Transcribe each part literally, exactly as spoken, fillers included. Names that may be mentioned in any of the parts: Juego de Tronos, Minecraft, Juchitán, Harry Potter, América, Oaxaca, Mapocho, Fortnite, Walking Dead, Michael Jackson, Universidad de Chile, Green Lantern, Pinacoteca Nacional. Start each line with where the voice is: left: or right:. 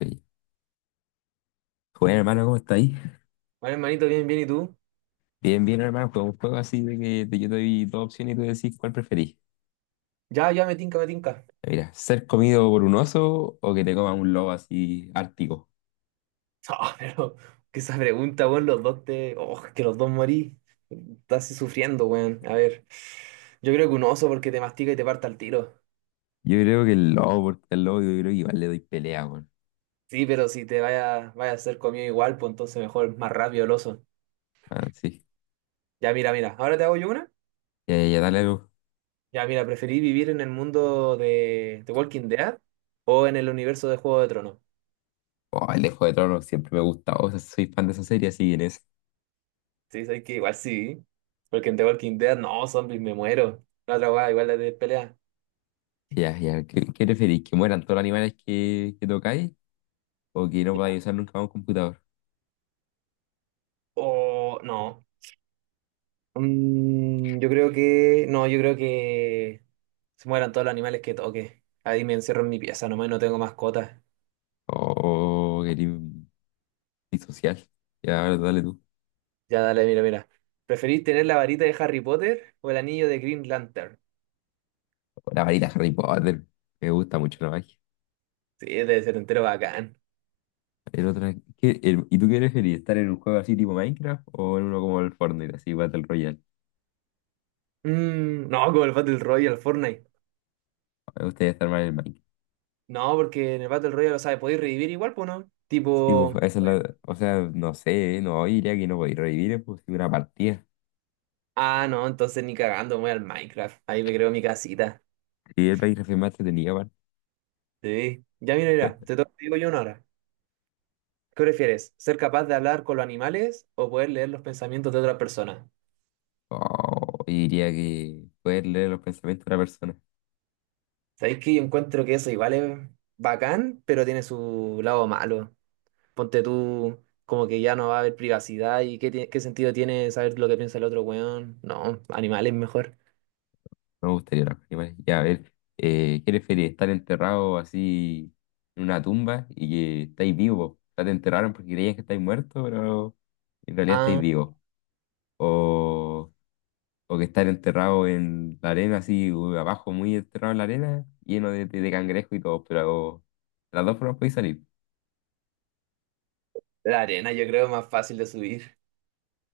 left: Oye. Bueno, hermano, ¿cómo está ahí?
right: Bueno, hermanito, bien, bien, ¿y tú?
left: Bien, bien, hermano. Fue un juego así de que te- yo te doy dos opciones y tú decís cuál preferís.
right: Ya, ya, me tinca, me tinca.
left: Mira, ser comido por un oso o que te coma un lobo así ártico.
right: Ah, pero que esa pregunta, weón, los dos te. Oh, que los dos morí. Estás así sufriendo, weón. A ver, yo creo que un oso porque te mastica y te parta al tiro.
left: Yo creo que el lobo, porque el lobo yo creo que igual le doy pelea, weón.
right: Sí, pero si te vaya, vaya a ser comido igual, pues entonces mejor, más rápido el oso.
left: Ah, sí.
right: Ya, mira, mira, ahora te hago yo una.
left: Ya, ya, ya, dale algo.
right: Ya, mira, ¿preferí vivir en el mundo de, de Walking Dead o en el universo de Juego de Tronos?
left: Oh, el de Juego de Tronos siempre me gusta. O sea, soy fan de esa serie, así que en eso.
right: Sí, sabes que igual sí, porque en The Walking Dead, no, zombies, me muero. La otra weá, igual la de pelea.
left: Ya, ya. ¿Qué, qué preferís? ¿Que mueran todos los animales que, que tocáis o que no podáis usar nunca más un computador?
right: O no. Mm, yo creo que. No, yo creo que se mueran todos los animales que toque. Ahí me encierro en mi pieza nomás y no tengo mascotas.
left: O Oh, querís un disocial. Ya, a ver, dale tú.
right: Ya dale, mira, mira. ¿Preferís tener la varita de Harry Potter o el anillo de Green Lantern?
left: La varita Harry Potter. Me gusta mucho la magia.
right: Sí, debe ser entero bacán.
left: El otro, es- ¿qué- el- ¿y tú qué preferirías? ¿Estar en un juego así tipo Minecraft o en uno como el Fortnite, así Battle Royale?
right: Mm, no, como el Battle Royale, Fortnite.
left: Me gustaría estar más en el Minecraft.
right: No, porque en el Battle Royale, lo sabes, podéis revivir igual, pues no.
left: Sí, pues,
right: Tipo.
left: esa es la, o sea, no sé, ¿eh? no, yo diría que no podía revivir pues, sí, una partida.
right: Ah, no, entonces ni cagando, me voy al Minecraft. Ahí me creo mi casita.
left: Y el Minecraft es más entretenido, aparte.
right: Sí. Ya mira, mira, te toca, te digo yo una hora. ¿Qué prefieres? ¿Ser capaz de hablar con los animales o poder leer los pensamientos de otra persona?
left: Oh, y diría que poder leer los pensamientos de una persona.
right: Sabéis que yo encuentro que eso igual es bacán, pero tiene su lado malo. Ponte tú como que ya no va a haber privacidad y qué, tie- qué sentido tiene saber lo que piensa el otro weón. No, animales mejor.
left: Me gustaría los animales. Ya, a ver, eh, ¿qué preferís? ¿Estar enterrado así en una tumba y que estáis vivos? O sea, te enterraron porque creías que estáis muerto, pero en realidad estáis
right: Ah,
left: vivos. O, o que estar enterrado en la arena, así u- abajo, muy enterrado en la arena, lleno de, de, de cangrejo y todo, pero de las dos formas podéis salir.
right: la arena yo creo es más fácil de subir.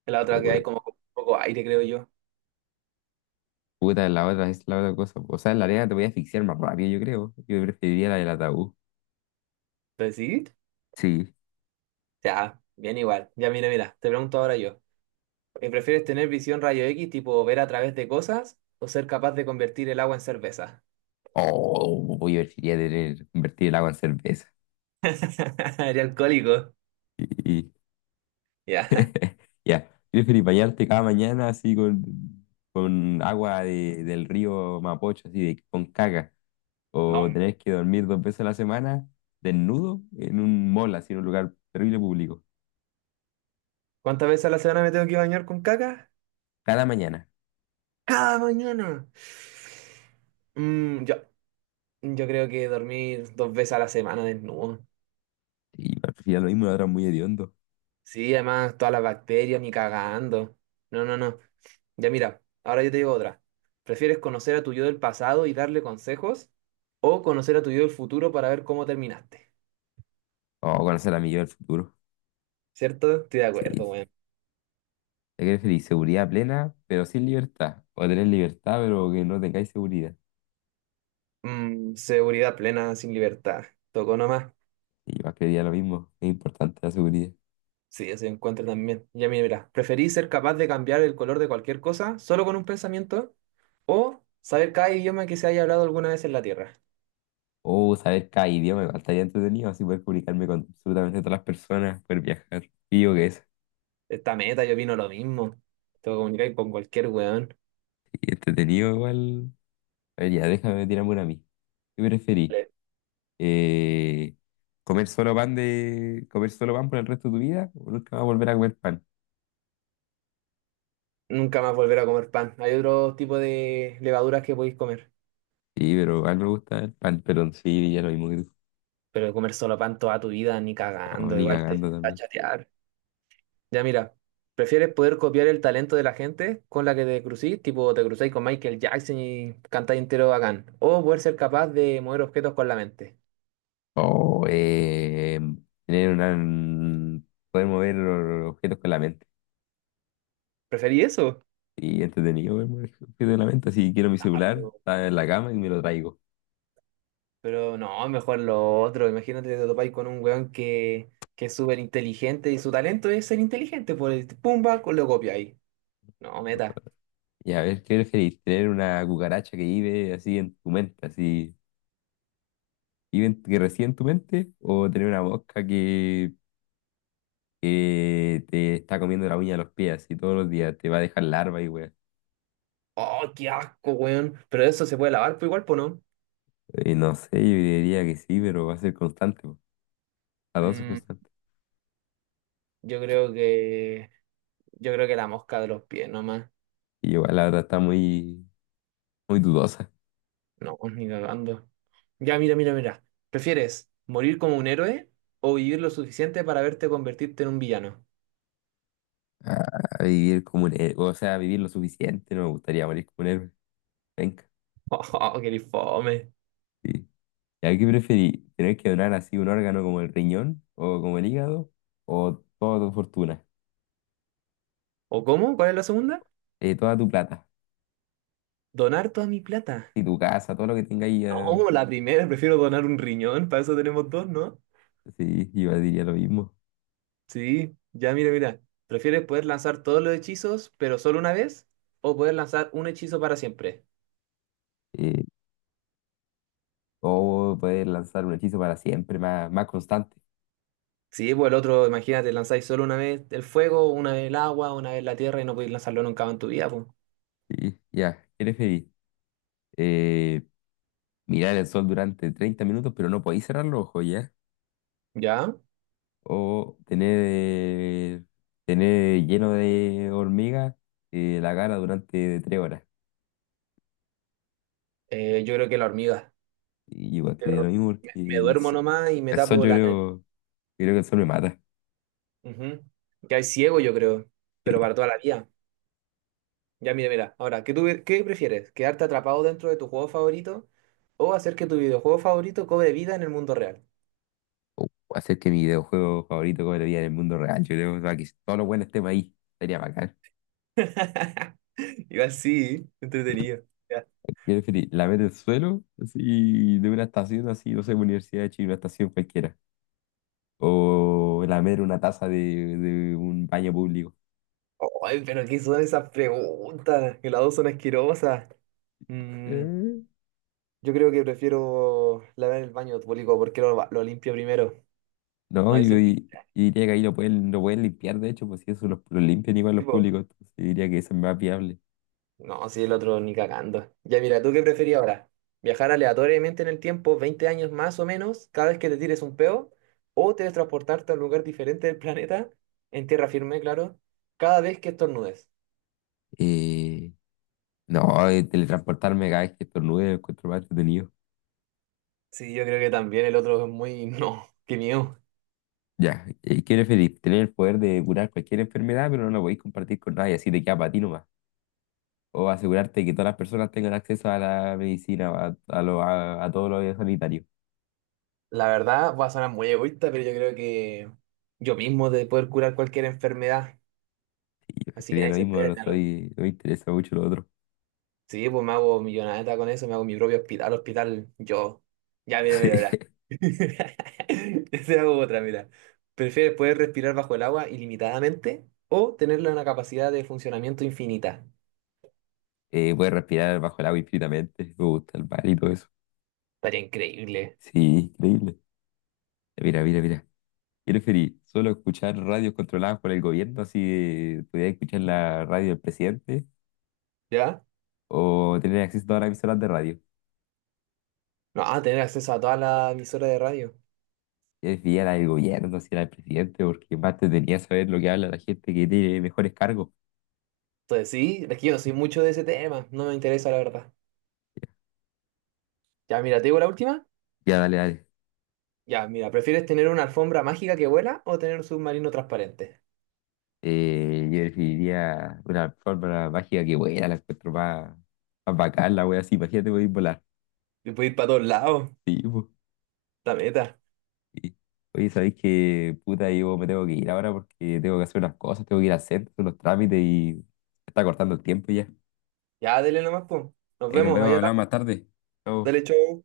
right: La otra
left: O,
right: que hay
left: eh,
right: como con poco aire, creo yo.
left: puta, la otra es la otra cosa. O sea, en la arena te voy a asfixiar más rápido, yo creo. Yo preferiría la del ataúd.
right: ¿Pero sí?
left: Sí.
right: Ya, bien igual. Ya mira, mira, te pregunto ahora yo. ¿Y prefieres tener visión rayo equis, tipo ver a través de cosas, o ser capaz de convertir el agua en cerveza?
left: O oh, yo preferiría tener, convertir el agua en cerveza.
right: Eres alcohólico.
left: Y, y-
right: Ya.
left: ya, ¿prefieres bañarte cada mañana así con, con agua de- del río Mapocho, así de- con caca? ¿O
right: No.
left: tener que dormir dos veces a la semana desnudo en un mall, así en un lugar terrible público?
right: ¿Cuántas veces a la semana me tengo que bañar con caca?
left: Cada mañana.
right: Cada mañana. Mm, yo, yo creo que dormir dos veces a la semana desnudo.
left: Y prefiero lo mismo, lo otro es muy hediondo.
right: Sí, además, todas las bacterias ni cagando. No, no, no. Ya mira, ahora yo te digo otra. ¿Prefieres conocer a tu yo del pasado y darle consejos? ¿O conocer a tu yo del futuro para ver cómo terminaste?
left: O conocer a mi yo del futuro.
right: ¿Cierto? Estoy de acuerdo,
left: Sí.
right: weón.
left: ¿Qué preferís? ¿Seguridad plena, pero sin libertad? ¿O tener libertad, pero que no tengáis seguridad?
right: Mm, seguridad plena sin libertad. Tocó nomás.
left: Y yo creería lo mismo, es importante la seguridad.
right: Sí, eso encuentro también. Ya mira, mira. ¿Preferís ser capaz de cambiar el color de cualquier cosa solo con un pensamiento? ¿O saber cada idioma que se haya hablado alguna vez en la Tierra?
left: O saber cada idioma, igual estaría entretenido, así poder comunicarme con absolutamente todas las personas, poder viajar. Y yo que eso,
right: Esta meta, yo opino lo mismo. Te comunicar con cualquier weón.
left: y entretenido igual. A ver, ya, déjame tirarme una a mí. ¿Qué preferís?
right: Le-
left: Eh, ¿comer solo pan de, comer solo pan por el resto de tu vida? ¿O nunca vas a volver a comer pan?
right: Nunca más volver a comer pan. Hay otro tipo de levaduras que podéis comer.
left: Sí, pero a mí me gusta el pan, pero sí, ya lo mismo que tú.
right: Pero comer solo pan toda tu vida, ni
left: No,
right: cagando,
left: ni
right: igual te
left: cagando
right: va a
left: también.
right: chatear. Ya mira, ¿prefieres poder copiar el talento de la gente con la que te crucís, tipo te cruzáis con Michael Jackson y cantáis entero bacán? ¿O poder ser capaz de mover objetos con la mente?
left: O eh, tener una, poder mover los objetos con la mente.
right: ¿Preferí eso?
left: Y entretenido ver muñequitos la mente. Si quiero mi
right: Ah,
left: celular,
right: pero,
left: está en la cama y me lo traigo.
right: pero no, mejor lo otro. Imagínate que te topáis con un weón que, que es súper inteligente y su talento es ser inteligente, por el pumba, con lo copiáis. No, meta.
left: Y a ver, ¿qué preferís? ¿Tener una cucaracha que vive así en tu mente, así, vive en- que reside en tu mente? ¿O tener una mosca que, que te está comiendo la uña de los pies, así todos los días? Te va a dejar larva y weá.
right: Oh, qué asco, weón. Pero eso se puede lavar, pues igual, pues no.
left: Eh, no sé, yo diría que sí, pero va a ser constante. po. Las dos son
right: Mm,
left: constantes.
right: yo creo que, yo creo que la mosca de los pies, nomás.
left: Y igual la otra está muy, muy dudosa.
right: No, ni cagando. Ya, mira, mira, mira. ¿Prefieres morir como un héroe o vivir lo suficiente para verte convertirte en un villano?
left: Ah, vivir como un héroe, o sea, vivir lo suficiente, no me gustaría morir como un héroe. Venga,
right: Oh, qué fome.
left: sí. ¿Y a qué preferí? ¿Tener que donar así un órgano como el riñón o como el hígado o toda tu fortuna?
right: ¿O cómo? ¿Cuál es la segunda?
left: Eh, toda tu plata,
right: Donar toda mi plata.
left: y tu casa, todo lo que tengas ahí, eh,
right: No, la primera, prefiero donar un riñón, para eso tenemos dos, ¿no?
left: sí, yo diría lo mismo.
right: Sí, ya, mira, mira. ¿Prefieres poder lanzar todos los hechizos, pero solo una vez? ¿O poder lanzar un hechizo para siempre?
left: Eh, o poder lanzar un hechizo para siempre, más, más constante.
right: Sí, pues el otro, imagínate, lanzáis solo una vez el fuego, una vez el agua, una vez la tierra y no podéis lanzarlo nunca más en tu vida, pues.
left: Sí, ya, ¿qué preferís? Eh, mirar el sol durante treinta minutos, pero no podéis cerrar los ojos, ¿ya?
right: ¿Ya?
left: O tener, eh, tener lleno de hormigas eh, la cara durante tres horas.
right: Eh, yo creo que la hormiga.
left: Y igual que
right: Cierro-
left: lo mismo porque
right: Me, me
left: el,
right: duermo
left: s-
right: nomás y me
left: El sol
right: tapo
left: yo
right: la nariz.
left: creo, yo creo que el sol me mata.
right: Ujú. Que hay ciego, yo creo, pero
left: Sí.
right: para toda la vida. Ya, mira, mira. Ahora, ¿qué, tú, qué prefieres? ¿Quedarte atrapado dentro de tu juego favorito o hacer que tu videojuego favorito cobre vida en el mundo real?
left: O hacer que mi videojuego favorito cobre vida en el mundo real. Yo creo, o sea, que todos los buenos estemos ahí. Sería bacán.
right: Igual sí, entretenido. Ya.
left: Yo preferí la meta el suelo, así, de una estación así, no sé, Universidad de Chile, una estación cualquiera. O lamer una taza de, de un baño público.
right: Ay, pero ¿qué son esas preguntas? Que las dos son asquerosas. Mm,
left: Eh.
right: yo creo que prefiero lavar el baño público porque lo, lo limpio primero.
left: No,
right: No
left: y,
right: hay sin-
left: y- y diría que ahí lo pueden, lo pueden limpiar, de hecho, pues si eso lo, lo limpian igual los
right: tipo.
left: públicos, entonces diría que eso es más viable.
right: No, sí, el otro ni cagando. Ya mira, ¿tú qué preferís ahora? ¿Viajar aleatoriamente en el tiempo, veinte años más o menos, cada vez que te tires un peo? ¿O teletransportarte a un lugar diferente del planeta, en tierra firme, claro, cada vez que estornudes?
left: Eh, no, eh, teletransportarme cada vez que estornude lo encuentro más entretenido.
right: Sí, yo creo que también el otro es muy. No, qué miedo.
left: Ya, ¿y qué preferís? ¿Tener el poder de curar cualquier enfermedad, pero no lo podéis compartir con nadie, así te queda para ti nomás? ¿O asegurarte que todas las personas tengan acceso a la medicina, a, a, lo- a, a todo lo sanitario?
right: La verdad, va a sonar muy egoísta, pero yo creo que yo mismo de poder curar cualquier enfermedad,
left: Yo
right: así que
left: escribiría
right: nadie
left: lo
right: se
left: mismo, pero no
right: entere.
left: estoy, no me interesa mucho lo otro.
right: Sí, pues me hago millonada con eso, me hago mi propio hospital, hospital yo. Ya, mira, mira, mira.
left: Sí.
right: Yo te hago otra, mira. ¿Prefieres poder respirar bajo el agua ilimitadamente o tenerla una capacidad de funcionamiento infinita?
left: Eh, puedes respirar bajo el agua infinitamente, me gusta el mar y todo eso.
right: Estaría increíble,
left: Sí, increíble. Mira, mira, mira. ¿Qué preferís? ¿Solo escuchar radios controladas por el gobierno, así de- pudieras escuchar la radio del presidente?
right: ¿ya?
left: ¿O tener acceso a todas las emisoras de radio?
right: No, ah, tener acceso a toda la emisora de radio.
left: Es bien al gobierno, si era el presidente, porque más te tenía saber lo que habla la gente que tiene mejores cargos.
right: Entonces, sí, es que yo no soy mucho de ese tema, no me interesa la verdad. Ya, mira, te digo la última.
left: Ya, dale, dale.
right: Ya, mira, ¿prefieres tener una alfombra mágica que vuela o tener un submarino transparente?
left: Eh, yo definiría una forma mágica que buena, la encuentro más, más bacán, la wea así, imagínate podéis volar.
right: Y puedes ir para todos lados,
left: Sí, po.
right: la meta.
left: Sí. Oye, ¿sabéis que puta? Yo me tengo que ir ahora porque tengo que hacer unas cosas, tengo que ir a hacer unos trámites y se está cortando el tiempo ya.
right: Ya, dele nomás, pues. Nos
left: Ahí nos
right: vemos,
left: vemos,
right: ahí
left: hablamos
right: hablamos.
left: más tarde. Chao.
right: Dale, chau.